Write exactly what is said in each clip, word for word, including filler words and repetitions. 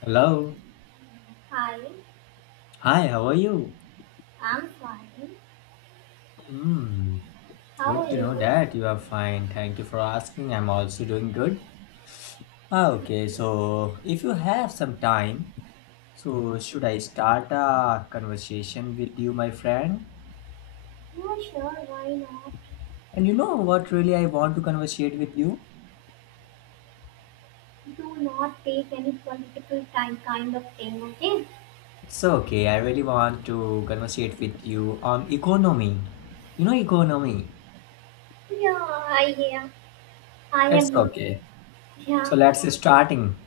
Hello. Hi, Hi, how are you? I'm fine. Mm, How good are to you? know that you are fine. Thank you for asking. I'm also doing good. Ah, Okay, so if you have some time, so should I start a conversation with you, my friend? Yeah, sure, why not? And you know what really I want to conversate with you? Do not take any political time kind of thing, okay? It's okay, I really want to conversate with you on economy. You know economy. Yeah, I yeah, I It's am okay. yeah, So let's starting.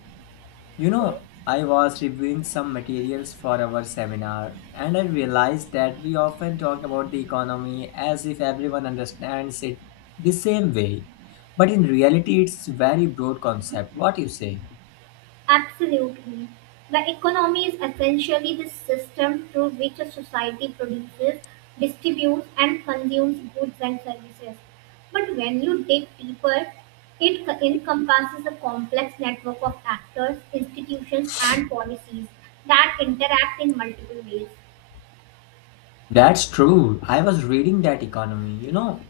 You okay. know, I was reviewing some materials for our seminar and I realized that we often talk about the economy as if everyone understands it the same way. But in reality, it's very broad concept. What you say? Absolutely. The economy is essentially the system through which a society produces, distributes, and consumes goods and services. But when you dig deeper, it co- encompasses a complex network of actors, institutions, and policies that interact in multiple ways. That's true. I was reading that economy, you know.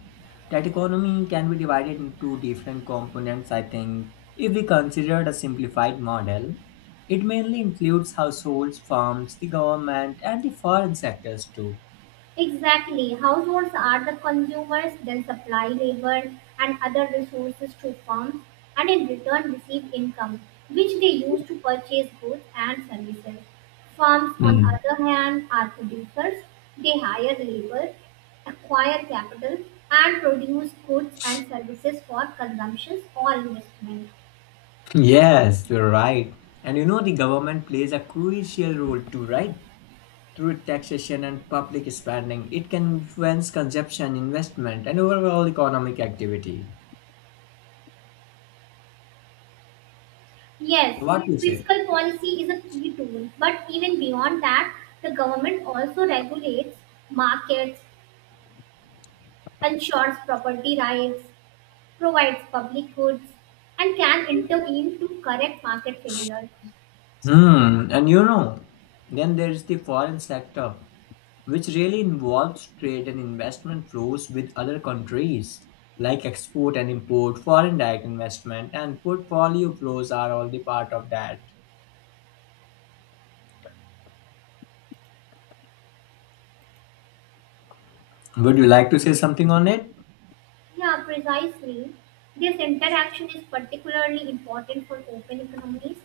That economy can be divided into different components, I think. If we consider the simplified model, it mainly includes households, firms, the government, and the foreign sectors too. Exactly. Households are the consumers, then supply labor and other resources to firms, and in return receive income, which they use to purchase goods and services. Firms, on the other hand, are producers. They hire labor, acquire capital, and produce goods and services for consumption or investment. Yes, you're right. And you know, the government plays a crucial role too, right? Through taxation and public spending, it can influence consumption, investment, and overall economic activity. Yes, So what do you say? fiscal policy is a key tool, but even beyond that, the government also regulates markets ensures property rights, provides public goods, and can intervene to correct market failures. Hmm, and you know, then there's the foreign sector, which really involves trade and investment flows with other countries, like export and import, foreign direct investment, and portfolio flows are all the part of that. Would you like to say something on it? Yeah, precisely. This interaction is particularly important for open economies.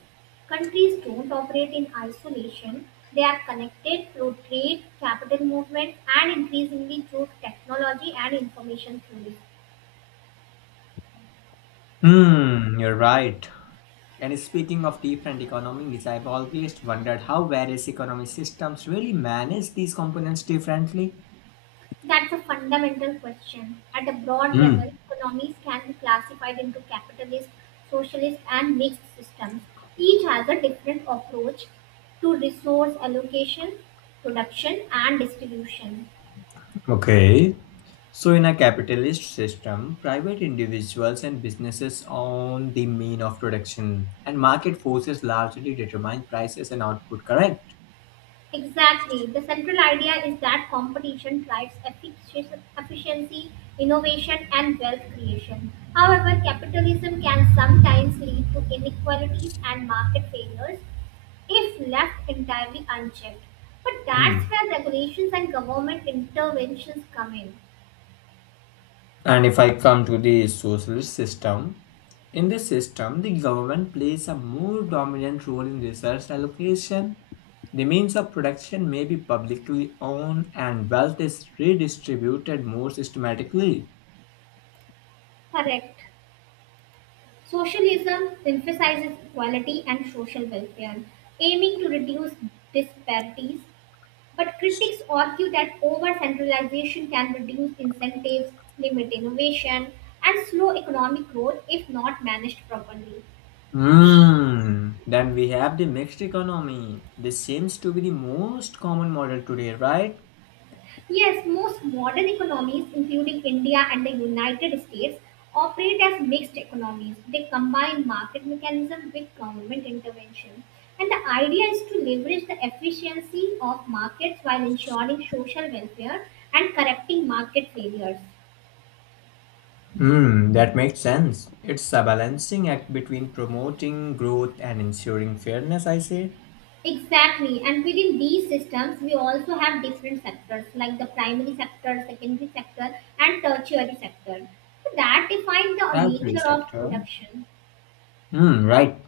Countries don't operate in isolation. They are connected through trade, capital movement, and increasingly through technology and information flows. Hmm, you're right. And speaking of different economies, I've always wondered how various economy systems really manage these components differently. That's a fundamental question. At a broad level, Hmm. economies can be classified into capitalist, socialist, and mixed systems. Each has a different approach to resource allocation, production, and distribution. Okay. So, in a capitalist system, private individuals and businesses own the mean of production, and market forces largely determine prices and output, correct? Exactly. The central idea is that competition drives effic- efficiency, innovation, and wealth creation. However, capitalism can sometimes lead to inequalities and market failures if left entirely unchecked. But that's Hmm. where regulations and government interventions come in. And if I come to the socialist system, in this system, the government plays a more dominant role in research allocation. The means of production may be publicly owned and wealth is redistributed more systematically. Correct. Socialism emphasizes equality and social welfare, aiming to reduce disparities. But critics argue that over centralization can reduce incentives, limit innovation, and slow economic growth if not managed properly. Hmm. Then we have the mixed economy. This seems to be the most common model today, right? Yes, most modern economies, including India and the United States, operate as mixed economies. They combine market mechanism with government intervention. And the idea is to leverage the efficiency of markets while ensuring social welfare and correcting market failures. Hmm, that makes sense. It's a balancing act between promoting growth and ensuring fairness, I say. Exactly, and within these systems, we also have different sectors like the primary sector, secondary sector, and tertiary sector. So that define the Every nature of sector. production. Hmm, right.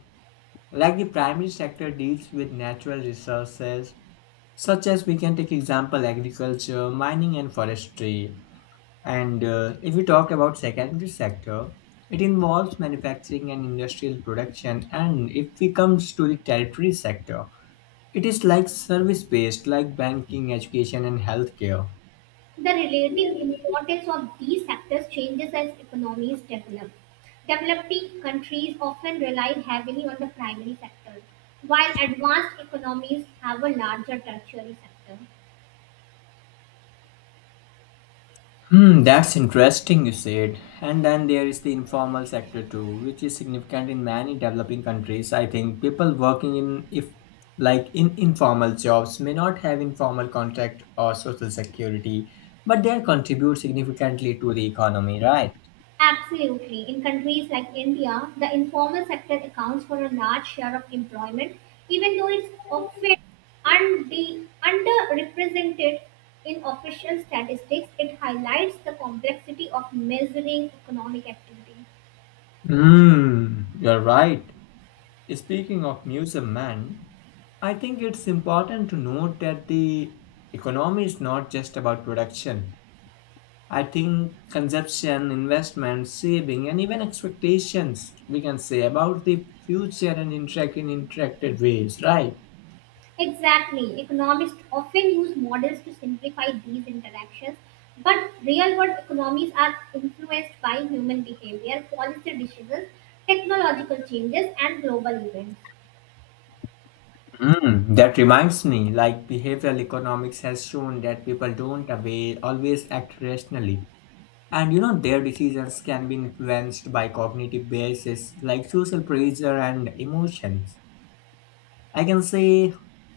Like the primary sector deals with natural resources, such as we can take example agriculture, mining, and forestry. And uh, if we talk about secondary sector, it involves manufacturing and industrial production. And if we comes to the territory sector, it is like service based, like banking, education, and healthcare. The relative importance of these sectors changes as economies develop. Developing countries often rely heavily on the primary sector, while advanced economies have a larger tertiary sector. Hmm, that's interesting, you said. And then there is the informal sector too, which is significant in many developing countries. I think people working in if like in informal jobs may not have informal contract or social security, but they contribute significantly to the economy, right? Absolutely. In countries like India, the informal sector accounts for a large share of employment, even though it's often unde- underrepresented in official statistics. It highlights the complexity of measuring economic activity. Hmm, you're right. Speaking of museum man, I think it's important to note that the economy is not just about production. I think consumption, investment, saving, and even expectations we can say about the future and interact in interacted ways, right? Exactly. Economists often use models to simplify these interactions, but real world economies are influenced by human behavior, policy decisions, technological changes, and global events. Mm, that reminds me, like behavioral economics has shown that people don't away, always act rationally. And you know, their decisions can be influenced by cognitive biases like social pressure and emotions. I can say,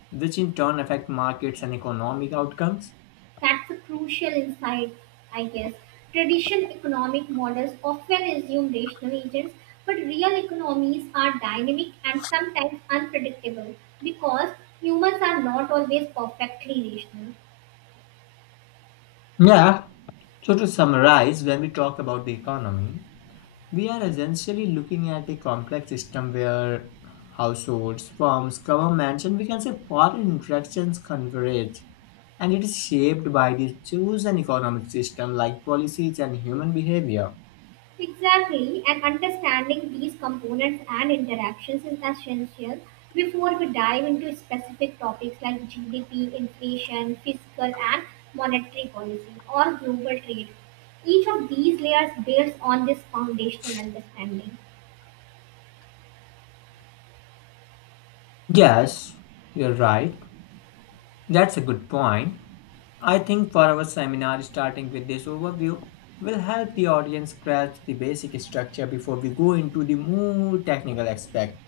which in turn affect markets and economic outcomes. That's a crucial insight, I guess. Traditional economic models often assume rational agents, but real economies are dynamic and sometimes unpredictable because humans are not always perfectly rational. Yeah. So to summarize, when we talk about the economy, we are essentially looking at a complex system where households, firms, governments, and we can say foreign interactions converge. And it is shaped by the chosen economic system like policies and human behavior. Exactly, and understanding these components and interactions is essential before we dive into specific topics like G D P, inflation, fiscal and monetary policy, or global trade. Each of these layers builds on this foundational understanding. Yes, you're right. That's a good point. I think for our seminar, starting with this overview, will help the audience grasp the basic structure before we go into the more technical aspect.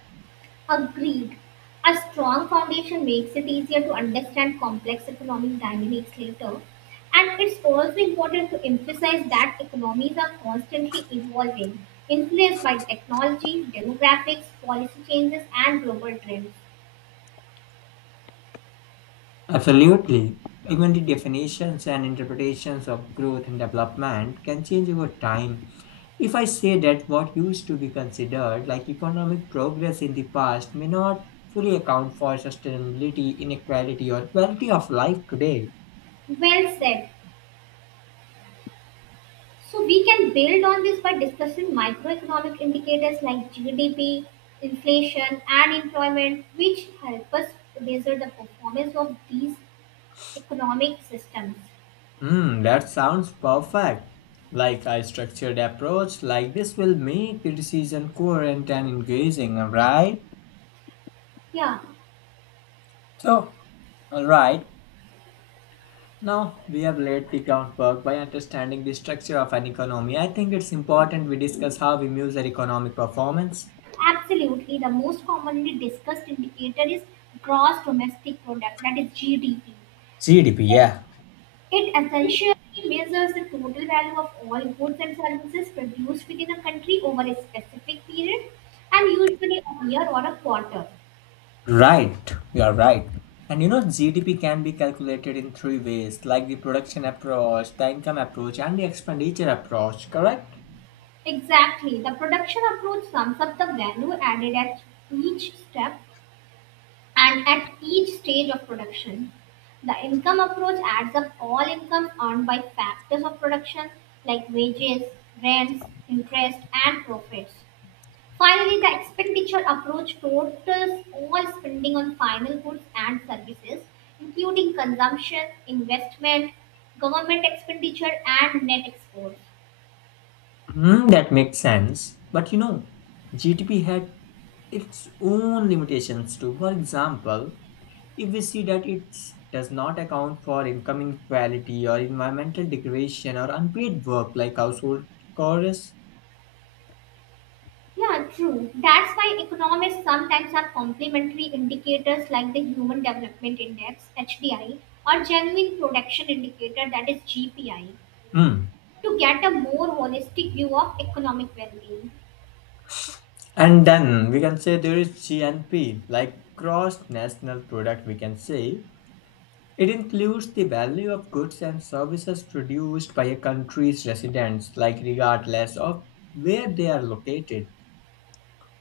Agreed. A strong foundation makes it easier to understand complex economic dynamics later. And it's also important to emphasize that economies are constantly evolving, influenced by technology, demographics, policy changes, and global trends. Absolutely. Even the definitions and interpretations of growth and development can change over time. If I say that what used to be considered like economic progress in the past may not fully account for sustainability, inequality, or quality of life today. Well said. So we can build on this by discussing microeconomic indicators like G D P, inflation, and employment, which help us measure the performance of these economic systems. Hmm, that sounds perfect. Like a structured approach like this will make the decision coherent and engaging, right? Yeah. So, all right. Now, we have laid the groundwork by understanding the structure of an economy. I think it's important we discuss how we measure economic performance. Absolutely, the most commonly discussed indicator is gross domestic product, that is G D P. G D P, yeah. It essentially measures the total value of all goods and services produced within a country over a specific period and usually a year or a quarter. Right, you are right. And you know, G D P can be calculated in three ways like the production approach, the income approach, and the expenditure approach, correct? Exactly, the production approach sums up the value added at each step and at each stage of production, the income approach adds up all income earned by factors of production like wages, rents, interest, and profits. Finally, the expenditure approach totals all spending on final goods and services, including consumption, investment, government expenditure, and net exports. Hmm, that makes sense. But you know, G D P had its own limitations too. For example, if we see that it does not account for income inequality or environmental degradation or unpaid work like household chores. Yeah, true. That's why economists sometimes have complementary indicators like the Human Development Index, H D I, or Genuine Production Indicator, that is G P I, Hmm. to get a more holistic view of economic well being. And then we can say there is G N P, like gross national product, we can say. It includes the value of goods and services produced by a country's residents, like regardless of where they are located.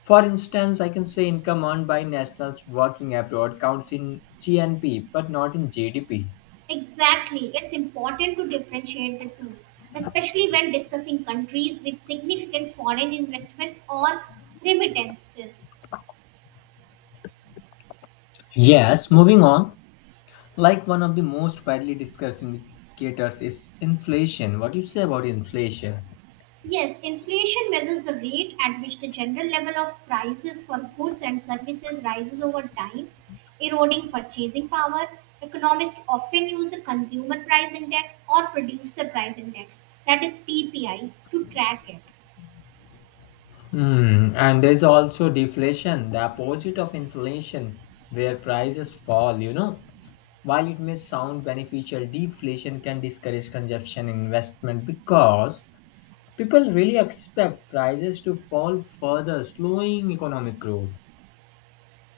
For instance, I can say income earned by nationals working abroad counts in G N P but not in G D P. Exactly. It's important to differentiate the two, especially when discussing countries with significant foreign investments or remittances. Yes, moving on, like one of the most widely discussed indicators is inflation. What do you say about inflation? Yes, inflation measures the rate at which the general level of prices for goods and services rises over time, eroding purchasing power. Economists often use the Consumer Price Index or Producer Price Index, that is P P I, to track it. Hmm, and there's also deflation, the opposite of inflation, where prices fall, you know. While it may sound beneficial, deflation can discourage consumption and investment because people really expect prices to fall further, slowing economic growth.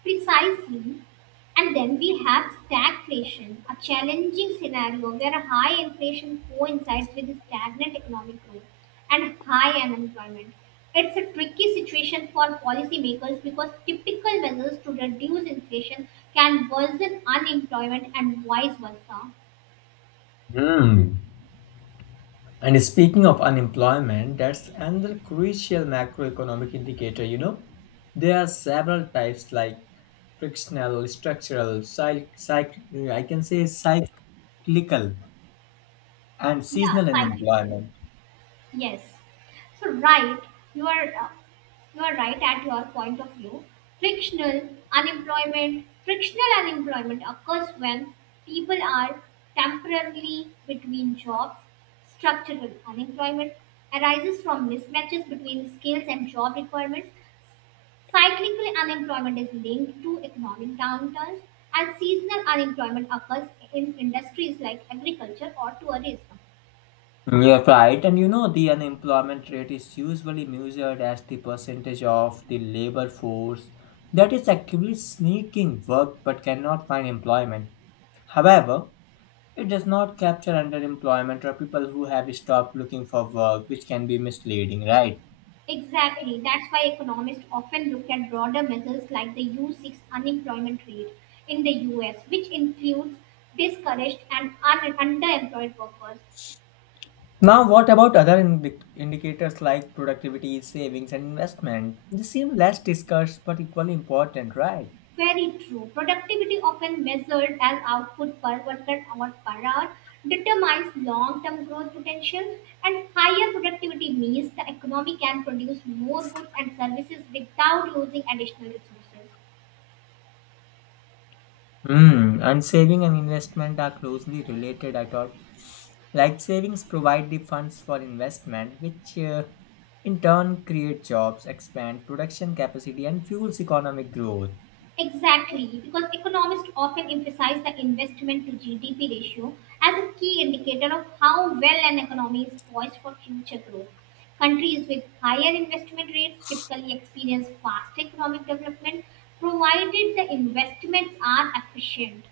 Precisely. And then we have stagflation, a challenging scenario where high inflation coincides with stagnant economic growth and high unemployment. It's a tricky situation for policymakers because typical measures to reduce inflation can worsen unemployment and vice versa. Hmm. And speaking of unemployment, that's another crucial macroeconomic indicator, you know. There are several types like frictional, structural, cyc- cyc- I can say cyclical, and Yeah, seasonal cyclical. unemployment. Yes. So right, you are uh, you are right at your point of view. Frictional unemployment, frictional unemployment occurs when people are temporarily between jobs. Structural unemployment arises from mismatches between skills and job requirements. Cyclical unemployment is linked to economic downturns, and seasonal unemployment occurs in industries like agriculture or tourism. You're right, and you know the unemployment rate is usually measured as the percentage of the labor force that is actively seeking work but cannot find employment. However, it does not capture underemployment or people who have stopped looking for work, which can be misleading, right? Exactly. That's why economists often look at broader measures like the U six unemployment rate in the U S, which includes discouraged and un- underemployed workers. Now, what about other indi- indicators like productivity, savings, and investment? They seem less discussed but equally important, right? Very true. Productivity, often measured as output per worker hour per hour, determines long term growth potential, and higher productivity means the economy can produce more goods and services without using additional resources. Hmm, and saving and investment are closely related, I thought. Like savings provide the funds for investment, which uh, in turn create jobs, expand production capacity, and fuels economic growth. Exactly, because economists often emphasize the investment to G D P ratio as a key indicator of how well an economy is poised for future growth. Countries with higher investment rates typically experience faster economic development provided the investments are efficient.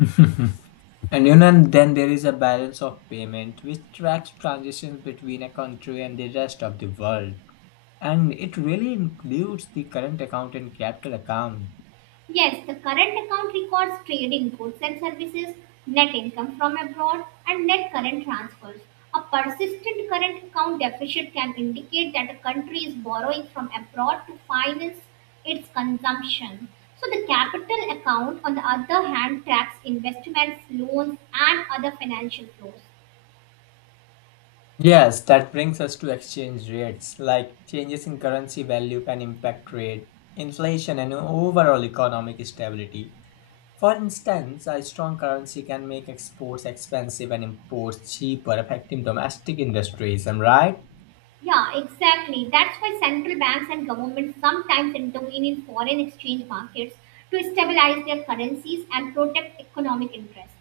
And you know, and then there is a balance of payment which tracks transactions between a country and the rest of the world. And it really includes the current account and capital account. Yes, the current account records trading goods and services, net income from abroad, and net current transfers. A persistent current account deficit can indicate that a country is borrowing from abroad to finance its consumption. So, the capital account, on the other hand, tracks investments, loans, and other financial flows. Yes, that brings us to exchange rates, like changes in currency value can impact trade, inflation, and overall economic stability. For instance, a strong currency can make exports expensive and imports cheaper, affecting domestic industries. Am I right? Yeah, exactly. That's why central banks and governments sometimes intervene in foreign exchange markets to stabilize their currencies and protect economic interests.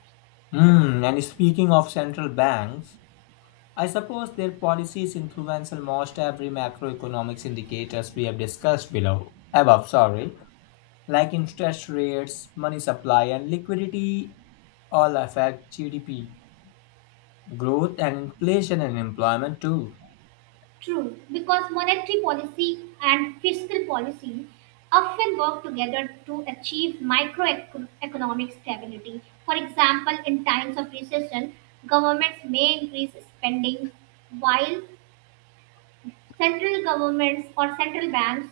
Hmm. And speaking of central banks, I suppose their policies influence almost every macroeconomics indicators we have discussed below. Above, sorry, like interest rates, money supply and liquidity all affect G D P, growth and inflation and employment too. True, because monetary policy and fiscal policy often work together to achieve microeconomic stability. For example, in times of recession, governments may increase spending while central governments or central banks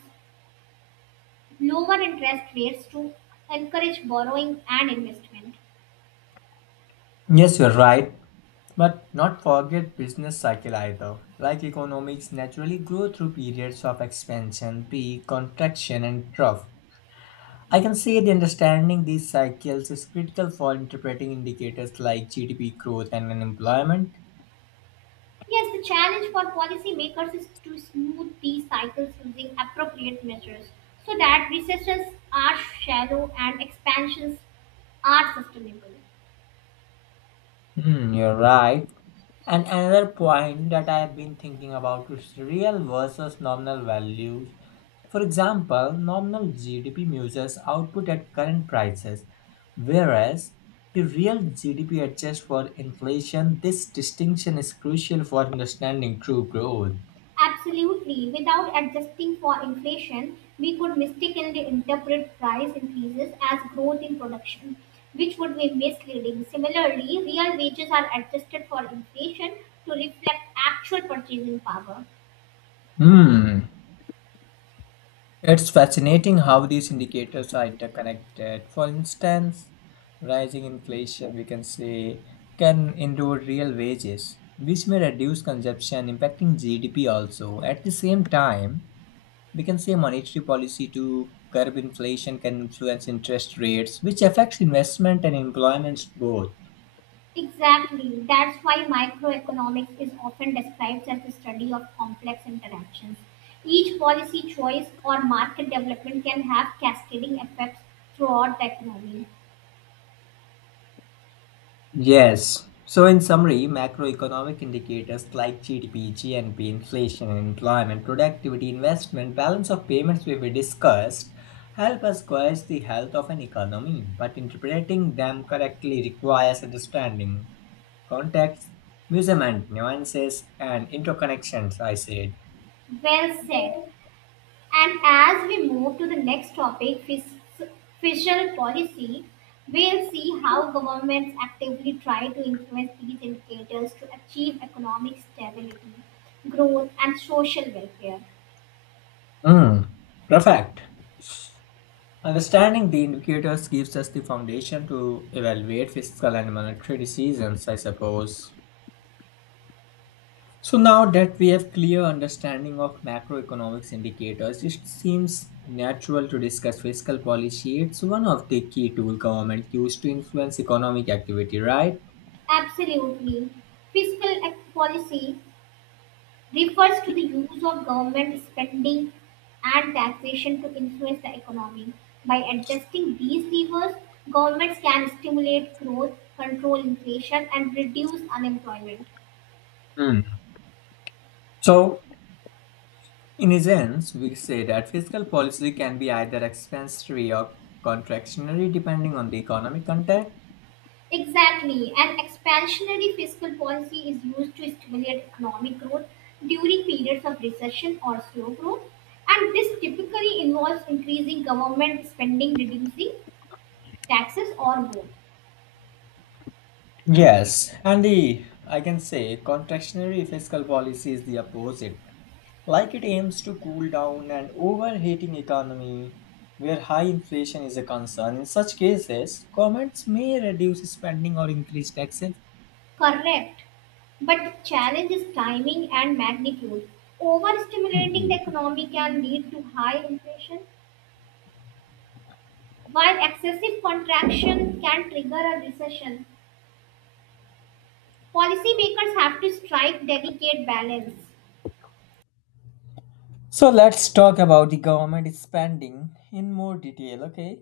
lower interest rates to encourage borrowing and investment. Yes, you're right. But not forget business cycle either. Like economics naturally grow through periods of expansion, peak, contraction and trough. I can say the understanding these cycles is critical for interpreting indicators like G D P growth and unemployment. Yes, the challenge for policymakers is to smooth these cycles using appropriate measures so that recessions are shallow and expansions are sustainable. Hmm, you're right. And another point that I have been thinking about is real versus nominal values. For example, nominal G D P measures output at current prices, whereas the real G D P adjusts for inflation. This distinction is crucial for understanding true growth. Absolutely. Without adjusting for inflation, we could mistakenly interpret price increases as growth in production, which would be misleading. Similarly, real wages are adjusted for inflation to reflect actual purchasing power. Hmm. It's fascinating how these indicators are interconnected. For instance, rising inflation, we can say, can erode real wages, which may reduce consumption, impacting G D P also. At the same time, we can say monetary policy to curb inflation can influence interest rates, which affects investment and employment both. Exactly. That's why microeconomics is often described as the study of complex interactions. Each policy choice or market development can have cascading effects throughout the economy. Yes. So, in summary, macroeconomic indicators like G D P, G N P, inflation, employment, productivity, investment, balance of payments we we discussed help us gauge the health of an economy, but interpreting them correctly requires understanding context, measurement, nuances, and interconnections, I said. Well said. And as we move to the next topic, fis- fiscal policy, we'll see how governments actively try to influence these indicators to achieve economic stability, growth, and social welfare. Mm, perfect. Understanding the indicators gives us the foundation to evaluate fiscal and monetary decisions, I suppose. So now that we have clear understanding of macroeconomics indicators, it seems natural to discuss fiscal policy. It's one of the key tool government used to influence economic activity, right? Absolutely. Fiscal ec- policy refers to the use of government spending and taxation to influence the economy. By adjusting these levers, governments can stimulate growth, control inflation, and reduce unemployment. Hmm. So, in a sense, we say that fiscal policy can be either expansionary or contractionary depending on the economic context. Exactly. An expansionary fiscal policy is used to stimulate economic growth during periods of recession or slow growth. And this typically involves increasing government spending, reducing taxes, or both. Yes, and the I can say contractionary fiscal policy is the opposite. Like it aims to cool down an overheating economy where high inflation is a concern. In such cases, governments may reduce spending or increase taxes. Correct. But the challenge is timing and magnitude. Overstimulating the Mhm. economy can lead to high inflation, while excessive contraction can trigger a recession. Policymakers have to strike delicate balance. So let's talk about the government spending in more detail, okay?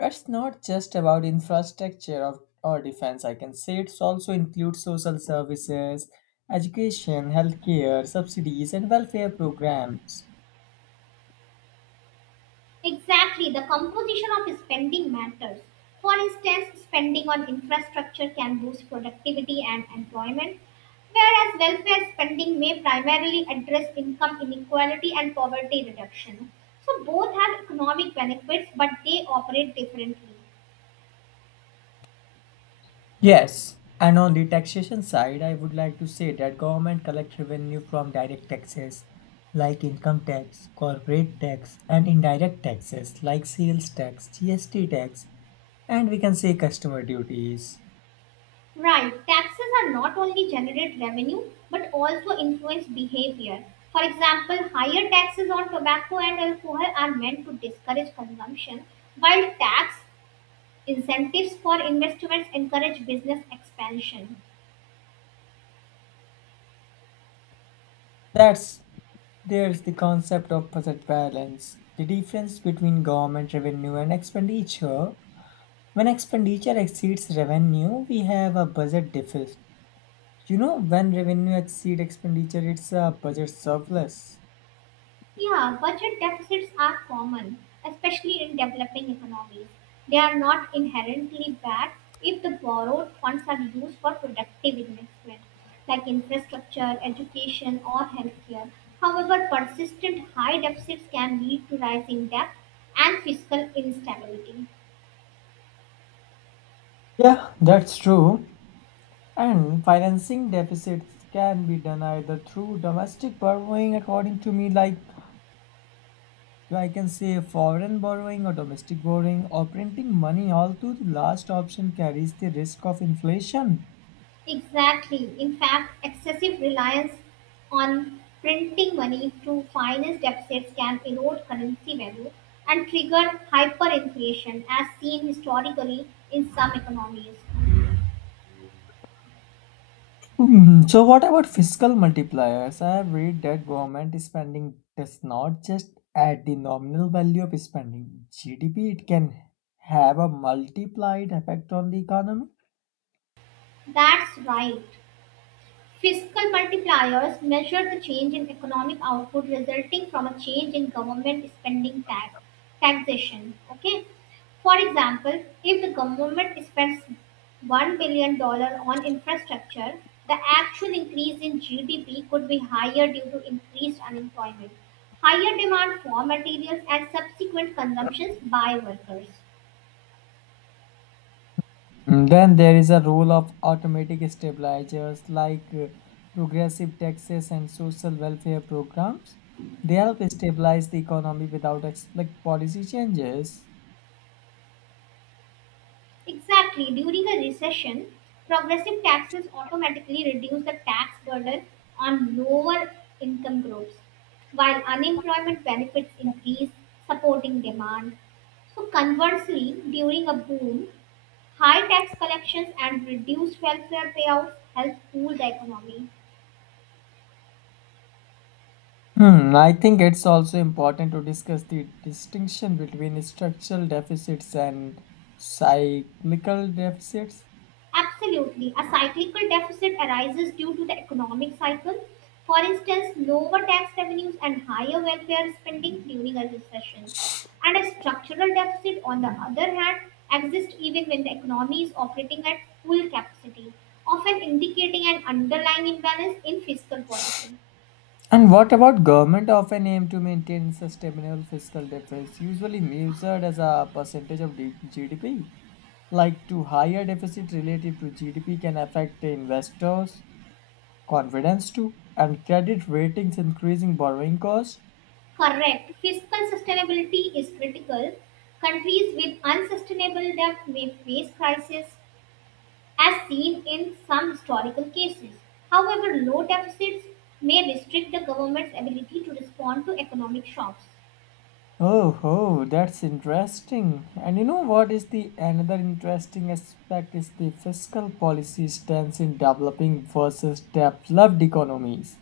It's not just about infrastructure of, or defense, I can say it also includes social services, education, healthcare, subsidies, and welfare programs. Exactly, the composition of spending matters. For instance, spending on infrastructure can boost productivity and employment, whereas welfare spending may primarily address income inequality and poverty reduction. So, both have economic benefits, but they operate differently. Yes, and on the taxation side, I would like to say that government collect revenue from direct taxes like income tax, corporate tax, and indirect taxes like sales tax, G S T tax, and we can say customer duties. Right, taxes are not only generate revenue but also influence behavior. For example, higher taxes on tobacco and alcohol are meant to discourage consumption, while tax incentives for investments encourage business expansion. That's there's the concept of budget balance, the difference between government revenue and expenditure. When expenditure exceeds revenue, we have a budget deficit. You know, when revenue exceeds expenditure, it's a budget surplus. Yeah, budget deficits are common, especially in developing economies. They are not inherently bad if the borrowed funds are used for productive investment, like infrastructure, education, or healthcare. However, persistent high deficits can lead to rising debt and fiscal instability. Yeah, that's true. And financing deficits can be done either through domestic borrowing, according to me, like I can say foreign borrowing or domestic borrowing or printing money, although the last option carries the risk of inflation. Exactly. In fact, excessive reliance on printing money to finance deficits can erode currency value and trigger hyperinflation, as seen historically in some economies. Hmm, So what about fiscal multipliers? I have read that government spending does not just add the nominal value of spending G D P, it can have a multiplied effect on the economy. That's right. Fiscal multipliers measure the change in economic output resulting from a change in government spending tax taxation. Okay. For example, if the government spends $1 billion dollars on infrastructure, the actual increase in G D P could be higher due to increased unemployment, higher demand for materials, and subsequent consumptions by workers. Mm, Then there is a role of automatic stabilizers like uh, progressive taxes and social welfare programs. They help stabilize the economy without explicit policy changes. Exactly. During a recession, progressive taxes automatically reduce the tax burden on lower income groups, while unemployment benefits increase, supporting demand. So, conversely, during a boom, high tax collections and reduced welfare payouts help cool the economy. Hmm, I think it's also important to discuss the distinction between structural deficits and cyclical deficits. Absolutely. A cyclical deficit arises due to the economic cycle. For instance, lower tax revenues and higher welfare spending during a recession. And a structural deficit, on the other hand, exists even when the economy is operating at full capacity, often indicating an underlying imbalance in fiscal policy. And what about government often aim to maintain sustainable fiscal deficits, usually measured as a percentage of D- G D P? Like to higher deficit relative to G D P can affect the investors' confidence too, and credit ratings increasing borrowing costs. Correct. Fiscal sustainability is critical. Countries with unsustainable debt may face crisis as seen in some historical cases. However, low deficits may restrict the government's ability to respond to economic shocks. Oh, oh, that's interesting. And you know what is the another interesting aspect is the fiscal policy stance in developing versus developed economies.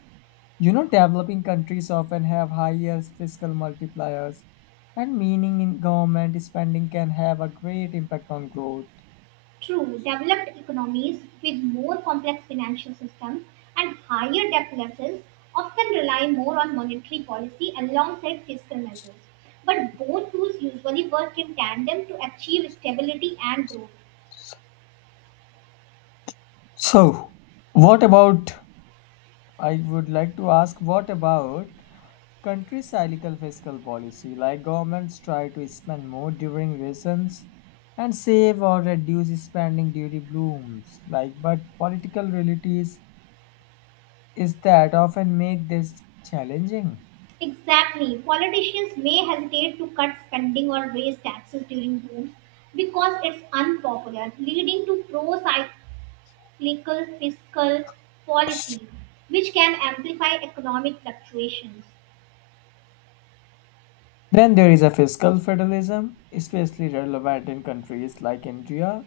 You know, developing countries often have higher fiscal multipliers, and meaning in government spending can have a great impact on growth. True, developed economies with more complex financial systems and higher debt levels often rely more on monetary policy alongside fiscal measures. But both tools usually work in tandem to achieve stability and growth. So, what about I would like to ask what about country cyclical fiscal policy, like governments try to spend more during recessions and save or reduce spending during blooms, like but political realities is that often make this challenging. Exactly. Politicians may hesitate to cut spending or raise taxes during booms because it's unpopular, leading to pro-cyclical fiscal policy, which can amplify economic fluctuations. Then there is a fiscal federalism, especially relevant in countries like India,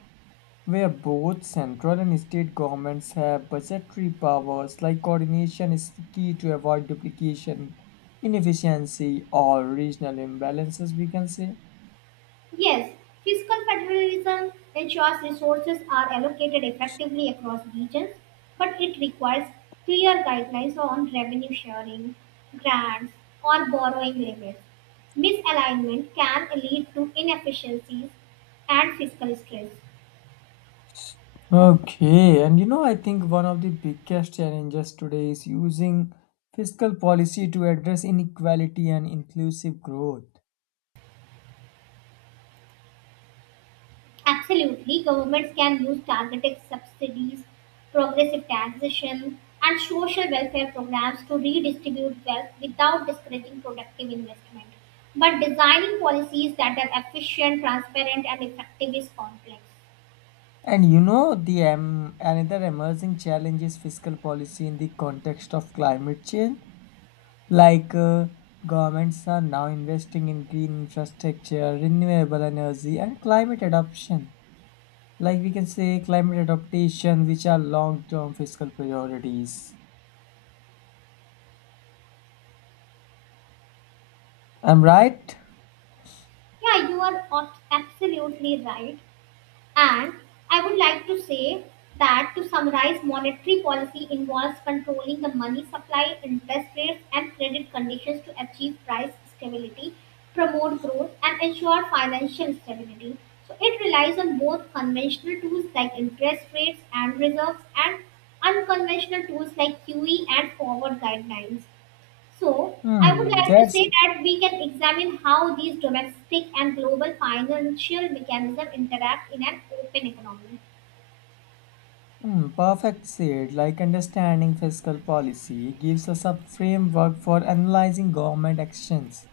where both central and state governments have budgetary powers like coordination is key to avoid duplication, inefficiency, or regional imbalances, we can say. Yes, fiscal federalism ensures resources are allocated effectively across regions, but it requires clear guidelines on revenue sharing, grants, or borrowing limits. Misalignment can lead to inefficiencies and fiscal stress. Okay, and you know, I think one of the biggest challenges today is using fiscal policy to address inequality and inclusive growth. Absolutely, governments can use targeted subsidies, progressive taxation, and social welfare programs to redistribute wealth without discouraging productive investment. But designing policies that are efficient, transparent, and effective is complex. And you know, the um, another emerging challenge is fiscal policy in the context of climate change. Like uh, governments are now investing in green infrastructure, renewable energy, and climate adoption. Like we can say climate adaptation, which are long-term fiscal priorities. I'm right? Yeah, you are ab- absolutely right. And I would like to say that to summarize, monetary policy involves controlling the money supply, interest rates, and credit conditions to achieve price stability, promote growth, and ensure financial stability. So it relies on both conventional tools like interest rates and reserves and unconventional tools like Q E and forward guidelines. So, I would Hmm, like to that's say that we can examine how these domestic and global financial mechanisms interact in an open economy. hmm, perfect said. Like understanding fiscal policy gives us a framework for analyzing government actions.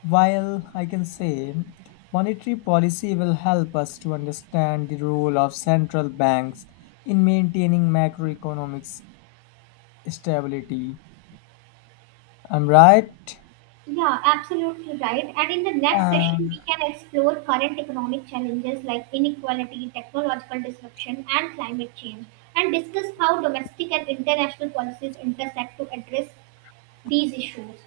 While I can say monetary policy will help us to understand the role of central banks in maintaining macroeconomic s- stability. I'm right? Yeah, absolutely right. And in the next session, Uh, we can explore current economic challenges like inequality, technological disruption, and climate change, and discuss how domestic and international policies intersect to address these issues.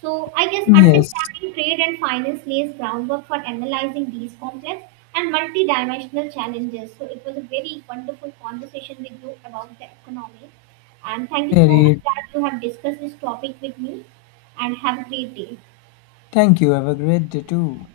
So I guess yes, understanding trade and finance lays groundwork for analyzing these complex and multi-dimensional challenges. So it was a very wonderful conversation with you about the economy. And thank you so much very. that you have discussed this topic with me and have a great day. Thank you. Have a great day too.